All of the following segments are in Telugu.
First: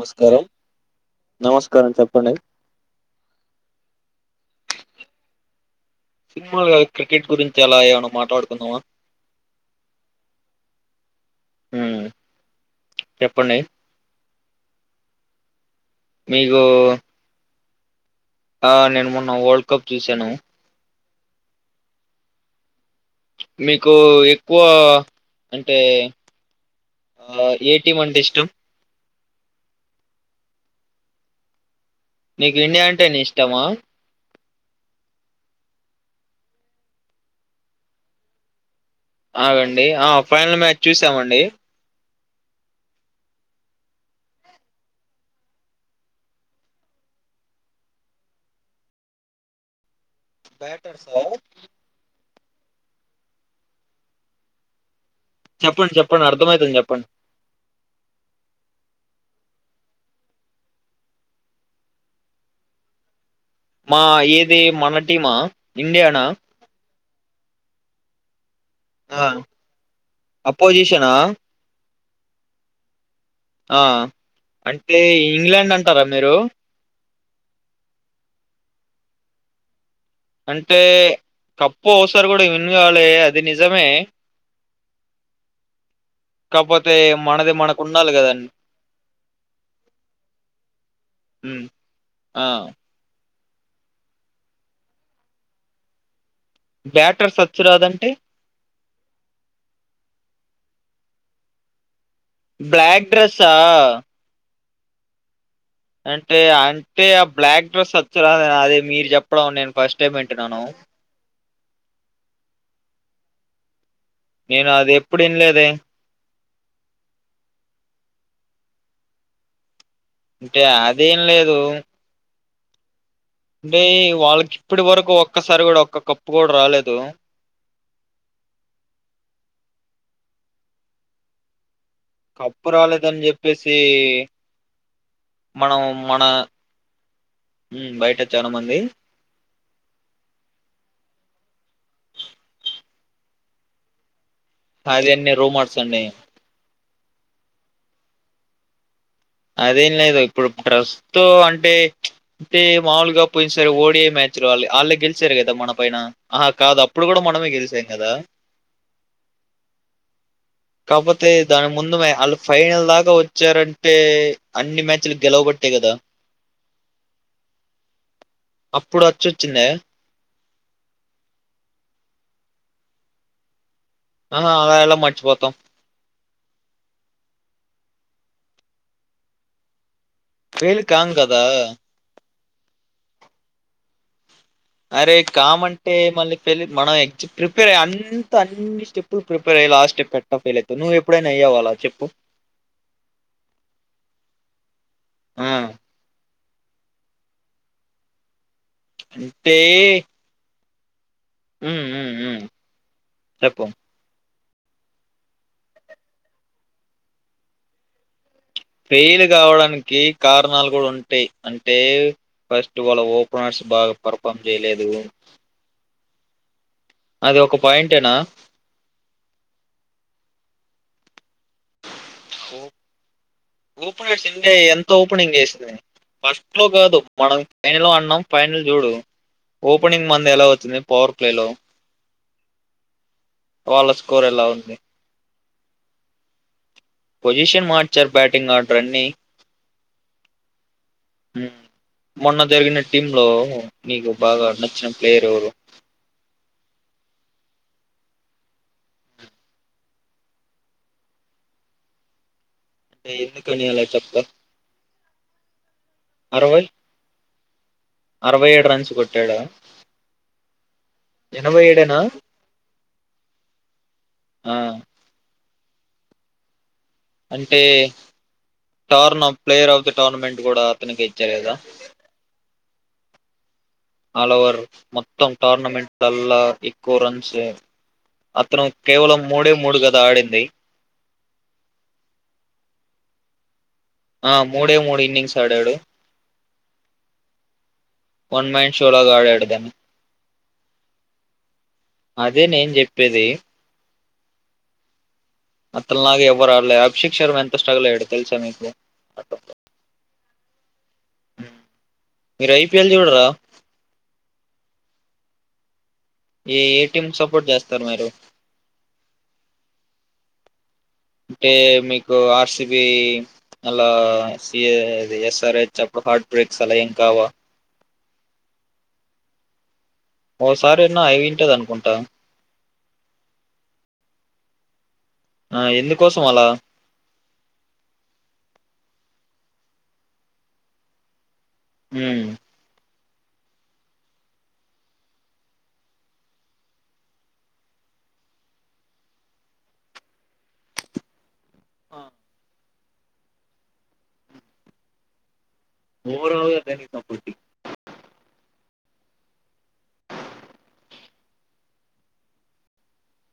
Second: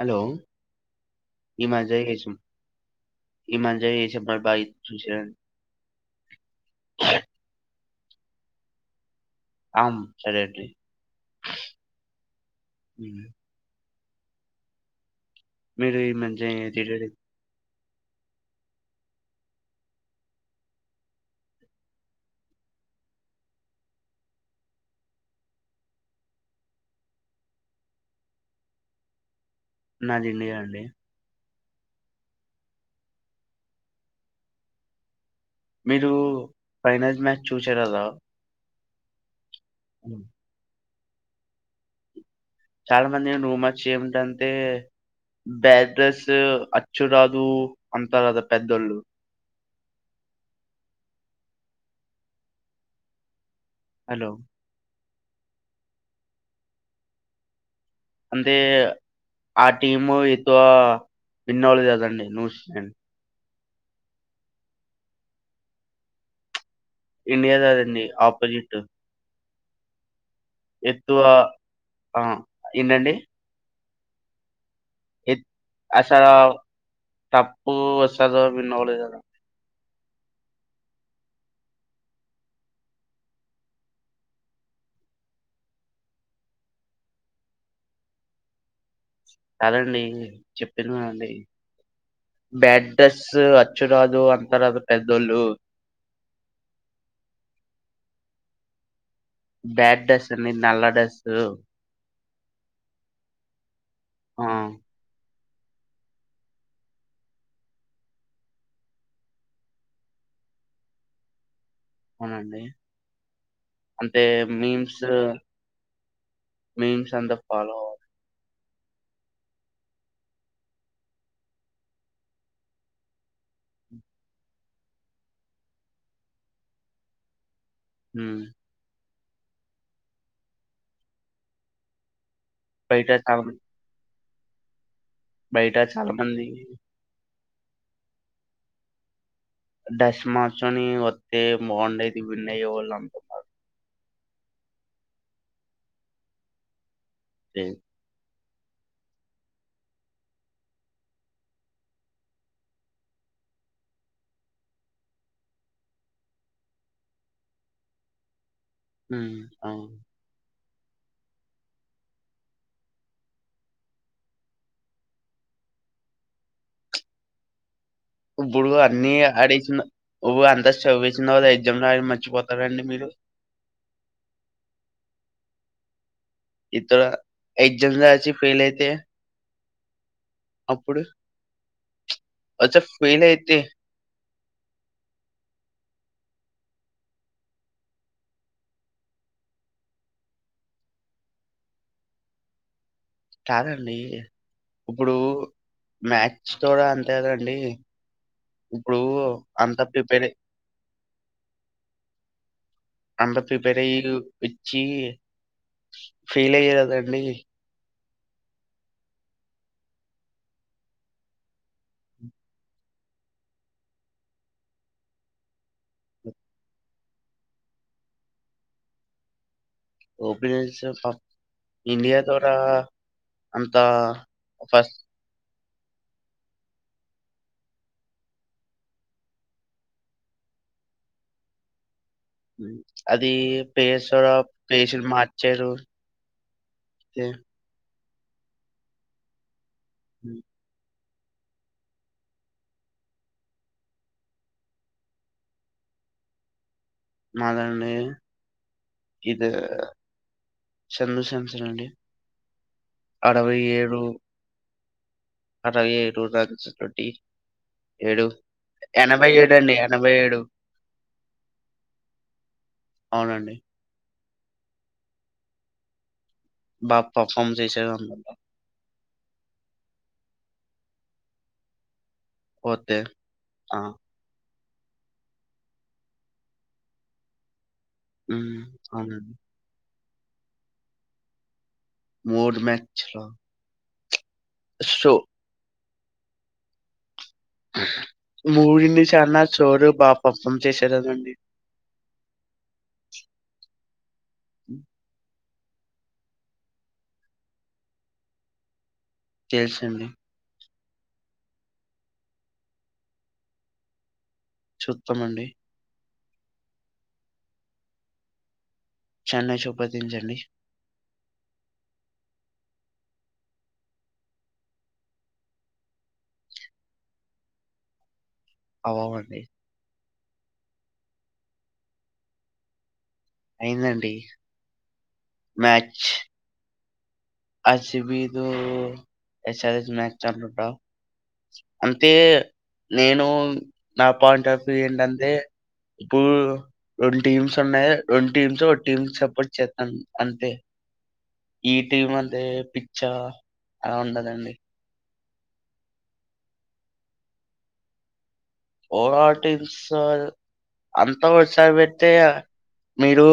హలో నమస్కారం హమాజయష చెప్పండి ఇమాజయష భాయి సూష సినిమా క్రికెట్ గురించి అలా ఏ మాట్లాడుకుందావా ఆం సరే అడి హ్మ్ చెప్పండి మీరు ఈ మీకు మంచిడ ఆ నేను మొన్న వరల్డ్ కప్ చూసాను మీకు ఎక్కువ అంటే ఏటీ వంట ఇష్టం నాదిండియా అండి నీకు ఇండియా అంటే నీ ఇష్టమా మీరు ఫైనల్ మ్యాచ్ చూసారు కదా ఆగండి ఆ హ్మ్. ఫైనల్ మ్యాచ్ చూసామండి చాలా మంది రూమచ్ ఏమిటంటే బ్యాడ్రస్ అచ్చురాదు అంటారు కదా పెద్దోళ్ళు బటర్ స హలో చెప్పండి చెప్పండి అర్థ అవుతుంది చెప్పండి అంటే ఆ టీము ఎక్కువ విన్నోలే కదండి ను మా ఏది మన టీమా ఇండియానా ఇండియా ద దన్ని ఆజిట్ ఆ అపోజిషనా ఎక్కువ ఆ ఏంటండి ఆ అంటే ఇంగ్లాండ్ అంటారా మీరు టప్పు వచ్చాదొ విన్నవలే గదా అంటే కప్పు ఒకసారి కూడా విన్ గాలే అది నిజమే కాకపోతే మనది మనకు ఉన్డాలి కదండి కాదండి చెప్పినగాఅండి ఉమ్ ఆ బ్యాట్రస్ స్ అచ్చురాదు అంతరదు పెద్దోళ్ళు బ్యాటర్స్వచ్ రాదంటే బ్లాక్ డ్రస్ అండి నల్ల డ్రస్సు బ్లాక్ డ్రెస్సా ఆ అంటే అంటే ఆ బ్లాక్ డ్రెస్ అచ్చురాదనీ అది మీరు చెప్పడం నేను ఫస్ట్ టైం వింటున్నాను అవున అండి అంటే నేను అది మీమ్స్ ఎప్పుడు వినలేదే మీమ్స్ అంతా ఫాలో అవ్వమ్ అంటే అదేం లేదు అంటే వాళ్ళకి ఇప్పటి వరకు ఒక్కసారి కూడా ఒక్క కప్పు కూడా రాలేదు హ కప్పు బయట రాలేదని చాలా మంది చెప్పేసి బయట మనం చాలా మన మంది బయట చాలా మంది డస్ మార్చోని వస్తే బగుండేది విన్ అయే వాళ్ళు అంటున్నారు అదే అన్ని రూమర్స్ అండి డెన్ అదేం లేదు ఇప్పుడు ప్రస్తుతో అంటే అంటే మాముూలుగా పోయిన సారీ ఓడియ మ్యాచ్లు వాళ్ళు వాళ్ళే గెలిచారు కదా మన పైన ఆహా కాదు అప్పుడు కూడా మనమే గెలిచాం కదా ఉమ్ అవును కాకపోతే దాని ముందుమే ఆళ్ళు ఫైనల్ దాకా వచ్చారన్ టే అన్ని మ్యాచ్లు గెలవబట్టే కదా ఇప్పుడు అప్పుడు అన్ని అచ్చొచ్చిందే అడిసినా ఓవో సవేసిన ఎగ్జామ్ రాయడం మర్చిపోతారండి మీరు ఆా అలా ఎలా మర్చిపోతం ఇతడ ఎగ్జామ్ రాసి ఫెయిల్ అయితే ఫెయిల్ కామ్ కదా అచ్చా ఫెయిల్ అయితే అరే కామంటే మళ్ళీ ఫెయిల్ మనం ఇగ్జ్ ప్రిపేర్ అయ్ అంత అన్ని స్టెప్పులు ప్రిపేర్ అయ్ లాస్ట్ స్టెప్ ఎట్టా ఫెయిల్ అయ్తావు నువ్వు ఎప్పుడైనా అయ్యావా అలా చెప్పు కాదండి ఇప్పుడు ఆ మ్యా చ్ కూడా అంతే కదండి ఇప్పుడు అంటే అంత ప్రిపేర్ ఉమ్ ఉమ్ ఉమ్ అంత చెప్పు ప్రిపేర్ అయిలు పిచ్చి ఫెయిల్ అయి కదండీ ఫెయిల్ కావడానికి కారణాలు కూడా ఉంటాయి అంటే ఫస్ట్ వాళ్ళ ఓపెనర్స్ బాగా పర్ఫార్మ్ చేయలేదు ఓపెనంట్స్ పా ఓ ఓపనర్స్ ఇండియా ఎంత ఫస్ట్ ఓపెనింగ్ చేసినాయి ఫస్ట్ లో కాదు మనం ఫైనల్ అన్నాం ఫైనల్ చూడు ఓపెనింగ్ మంది ఎలా అవుతుంది పవర్ ప్లే లో హ్మ్ అది వాళ్ళ స్కోర్ పేసరా ఎలా ఉంది పేసిల్ మా చరు పోసిషన్ మాడ్ చ్చర్ బ్యాటింగ్ ఆడ్రన్ని హ్మ్ హ్మ్ మొన్న జరిగిన టీమ్ లో నీకు బాగా నచ్చిన ప్లేయర్ ఎవరు మాదండి ఇది సంజుశాంసన్ అండి ఎ ఎందుకని అలా చెప్ప అరవై ఏడు రన్స్ తోటి ఏడు అరవై రన్స్ ఎనభై కొట్టాడా ఏడు అండి ఎనభై ఏడు ఎనభై ఏడేనా అవునండి ఆ బా పర్‌ఫార్మ్ అంటే చేసేదనమాట. Turn of player of the tournament ఇకూడా అతనికె ఇచ్చారు కదా పోతే ఆ! ఆల్ ఓవర్ మొత్తం టోర్నమెంట్లలా ఎక్కువ రన్స్ హ్మ్. అతను కేవలం అవునండి. మూడే మూడుగా ద ఆడింది మోడు మ్యాచ్ లో ఆ మూడే మూడు ఇన్నింగ్స్ ఆడాడు వన్ మ్యాన్ షోలోగా చానా ఆడాడదాన్ని షోలు బా పర్‌ఫార్మ్ చేశారనండి. అదే నేను చెప్పేది హ్మ్ అతను లాగా ఎవ్వరు ఆడలే అభిషిక్ శర్మ ఎంత స్ట్రగల్యడు తెల్సా మీకు తెలుసు అండి హ్మ్ మీరు ఐపీఎల్ చూడరా చూతామండి ఏ ఏటిఎం సపోర్ట్ చేస్తారు మీరు చెన్నై చూపకింగ్స్ అండి అంటే మీకు ఆర్సిబి అలా ఎస్ఆర్ హెచ్ అప్పుడు హార్ట్ బ్రేక్స్ అలా ఏం కావా అవవండి ఓసారిన్న అవి వింటది అనుకుంటా అయిందండి ఆ ఎందుకోసం అలా ఆసవి ఎసేజ మ్యాచ్ చ రా అతే ఉమ్ నేను నా పాయింట్ ఆఫ్ వ్యూ ఏంటంటే ఇప్పుడు రెండు టీమ్స్ ఉన్నాయి రెండు టీమ్స్ ఒక టీమ్ సపోర్ట్ చేస్తాను అంతే ఈ టైమల్ పిచ్చా అలా ఉండదండి మరా తని సపటీ పోరాటి స అంత ఒకసారి పెడితే మీరు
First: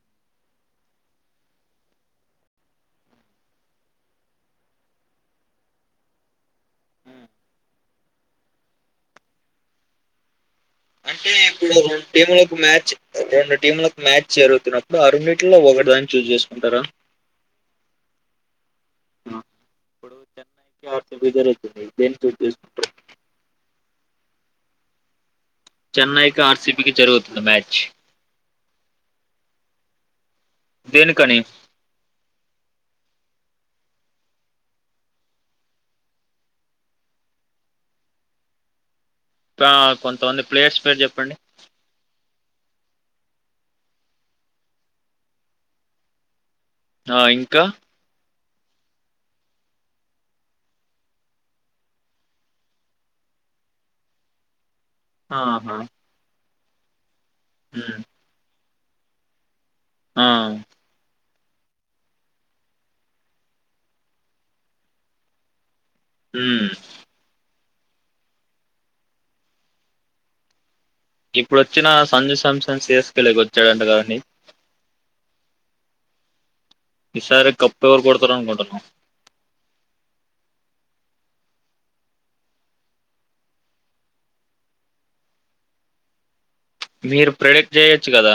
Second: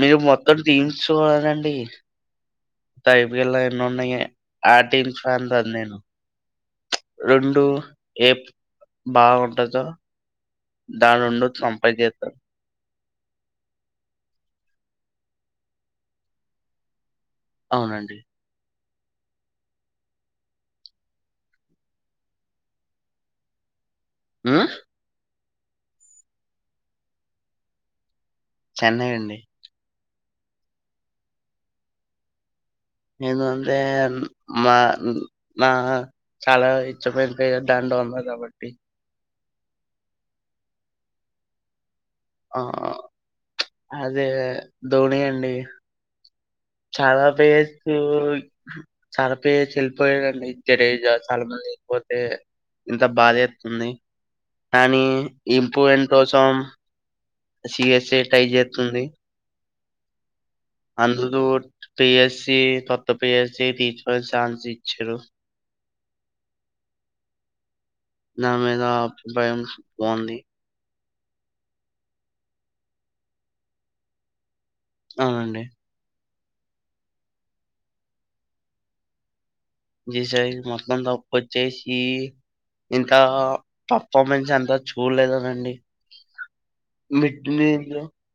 మీరు మొత్తం టీమ్స్కోాలాలండి ఇపుళ ఎన్న ఉన్నాయి ఆ మ్స్తుది నేను హ్మ్. రెండు ఏ బాగుంటందో అంటే ఇప్పుడు రెండు టీములకు మ్యాచ్ రెండు టీంలకు మ్యాచ్ జరుగుతున్నప్పుడు అరు నట్లో ఒకటిదాని చూజ చేసుకుంటారా అవునండి పప్పుడు ఇ అర్థ బ గరజ ఆ చెన్నైకి ఆర్సిీపీకి జరుగుతుంది మ్యాచ్ చెన్నై అండి దన్ కని ఎందు అంటే మా నా చాలా ఇచ్చపోయిన దండ ఉంది కాబట్టి ఇ కొంతమంది ప్లేయర్స్ పేరు చెప్పండి ఆ అదే ధోని అండి ఆ చాలా ఇంకా బేస్ చలపైయ్యా చనిపోయాడండి తెరజ చాలా మంది ఎల్లిపోతే ఇంత బాదేత్తంది కానీ ఆహా ఇంపువెంట్ కోసం ఉమ్ సిఎస్ఏ టైజె తుండి ఆ అందు పిఎస్సి కొత్త పిఎస్సి తీచకో ఛాన్స్ ఇచ్చారు హూ దాని మీద అభిప్రాయం బావుంది ఇప్పుడు వచ్చిన సంజు శాంసన్ సిఎస్కెళ్ కీ వచ్చాడంట కదండి అ అండి ఈసారి కప్పెవరు కొడతారు అనుకోంటున్నవ్ న ఈ సారి మొత్తం కప్పు వచ్చేసి ఇంత పప్పామెన్స్ ఎంత చూడలేదనండి మీరు ప్రడెక్ట్ మిడ్‌ఫీల్డ్‌లో చేయొచ్చు కదా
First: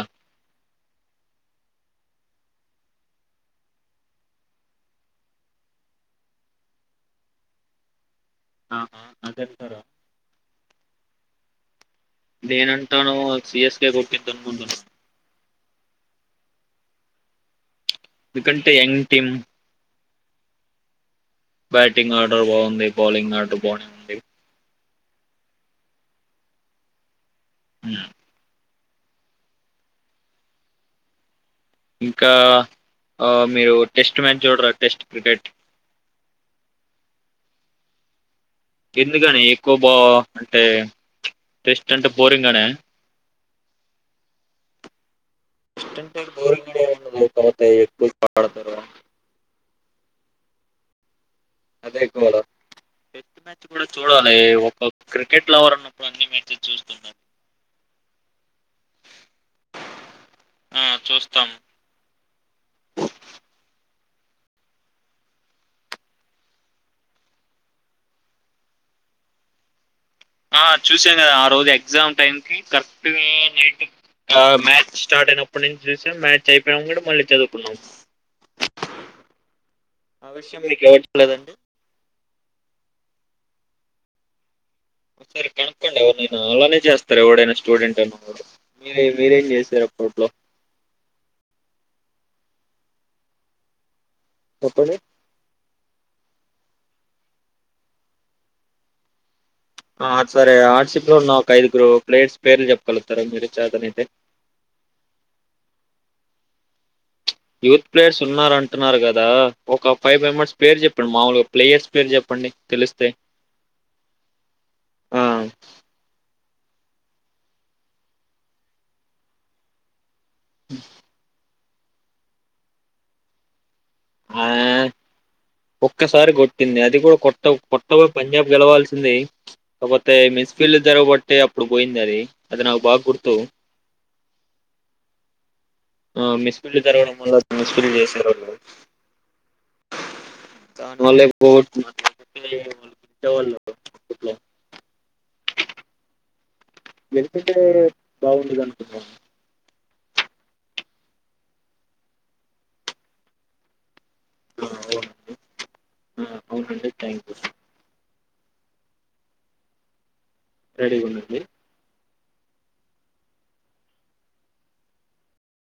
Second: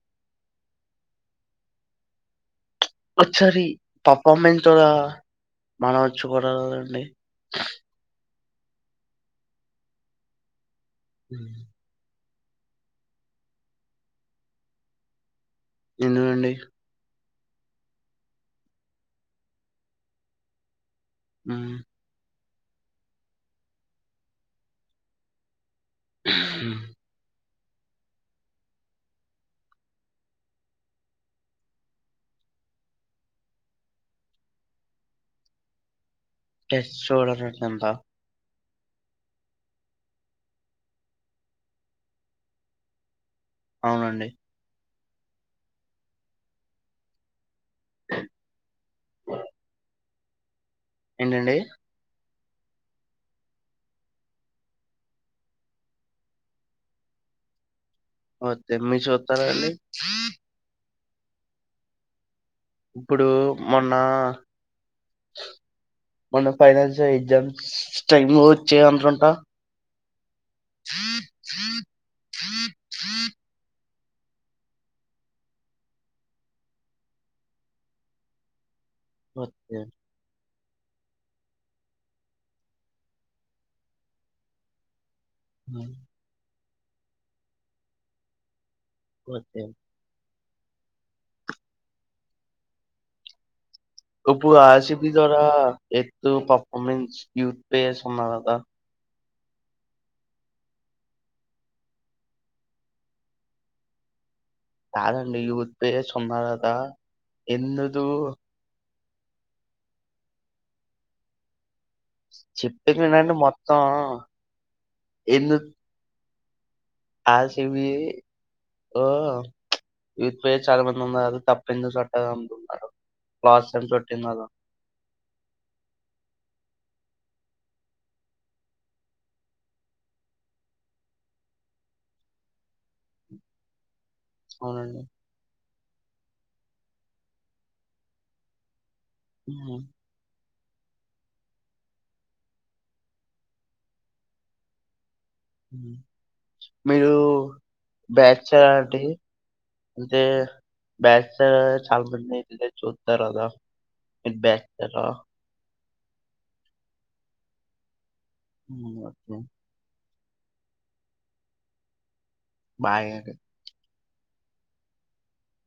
వచ్చారి పాప్పా మెంచ్ కూడా మనం చూడాలండి ఆహా అదంతరో అ నేనంటాను సీయస్ కే కొట్టిద్ధి అనుకుంటున్నా ఎందుకండి ఎందుకంటే ఎంగ్ టీం హ్మ్. బ్యాటింగ్ ఆట ట బాగుంది బౌలింగ్ ఆట బనే ఉంది హ ఉమ్ ఇంకా ఆ మీరు టెస్ట్ మ్యాచ్ చూడరా టెస్ట్ క్రికెట్ టెస్ట్ చూడనండి అంత ఎందుకని ఎక్కువ బా అంటే టెస్ట్ అంటే బోరింగ్ అనా అవునండి టెస్టింగ్ బోరింగ్గనే ఉంటది బ్రో తరవాత నే బాగాడతారు ఏంటండి అదే గోల టెస్ట్ మ్యాచ్ కూడా చూడాలి ఒక క్రికెట్ లవర్ అన్నప్పుడు అన్ని మ్యాచెస్ చూస్తుండాలి ఓకే మీరూ చూతార అండి ఆ చూస్తాం ఇప్పుడు మొన్న మొన్న ఫైనాల్ ఎగ్జామ్స్ టైమ్ వచ్చయనుకుంటా ఆ చూసాను కదా ఆ రోజు ఎగ్జామ్ టైంకి కరెక్ట్ గా నైట్ ఆ మ్యాచ్ స్టార్ట్ అయినప్పటి నుంచి చూసాం మ్యాచ్ అయిపోయినంక కూడా మళ్ళీ చదువుకున్నాం ఓకే [unintelligible] ఎవరికీ లేదండి సారి హ్మ్. కనుక్కోండి ఎవరినైనా అలానే చేస్తారు ఎవడైనా స్టూడెంట్ అను మరీ మీరేం ఓకే. చేసారు అప్పట్లో ఇప్పుడు అర్ సి చెప్పండి బి ద్వారా పర్ఫార్మెన్స్ యూత్ ప్లేయర్స్ అన్న కదా ఆ సరే ఆర్షిబి లో ఉన్న ఒక ఐదుగురు ప్లేయర్స్ పేర్లు చెప్పగలుగుతారు మీరు చేతన అయితే కదండి యూత్ ప్లేయర్స్ అన్న కదా యూత్ ఎందుకు ప్లేయర్స్ ఉన్నారూ అంటున్నారు కదా దా ఒక ఫైవ్ మెంబెర్స్ వి పేర్లు చెప్పండి మాముూలుగా ప్లేయర్స్ పేరు చెప్పండి తెలిస్తే చెప్పినానండి మొత్తం ఆ ఎందుకు అర్ సి బి ఓ యూత్ ప్లేయర్స్ చాలా మంది ఉన్నారు త [inaudible] ఆ ఒక్కసారి కొట్టింది అది అది కూడా కొత్త కొత్త పోయి పంజాబ్ గెలవాల్సింది కాకపోతే మిస్ ఫీల్డ్ జరగబట్టి అప్పుడు పోయింది అది అది నాకు బాగా గుర్తు అవునండి ఆ మెస్పిల్లు తరగడం వల్ల మిస్పిల్లు చేశారు వాళ్ళు హ దాని వల్లే బో [unintelligible] అప్పటిలో హ లేకుంటే బాగుండదు అంటే అనుకుంటున్నాన అంటే బ్యాచిలర్ చాలా మంది అంటే చూస్తారు కదా ఇబ్బే ఆ, హలో అవునండి ఆ అవునండి thank you you okay ready గా ఉండండి బాయ్ అండి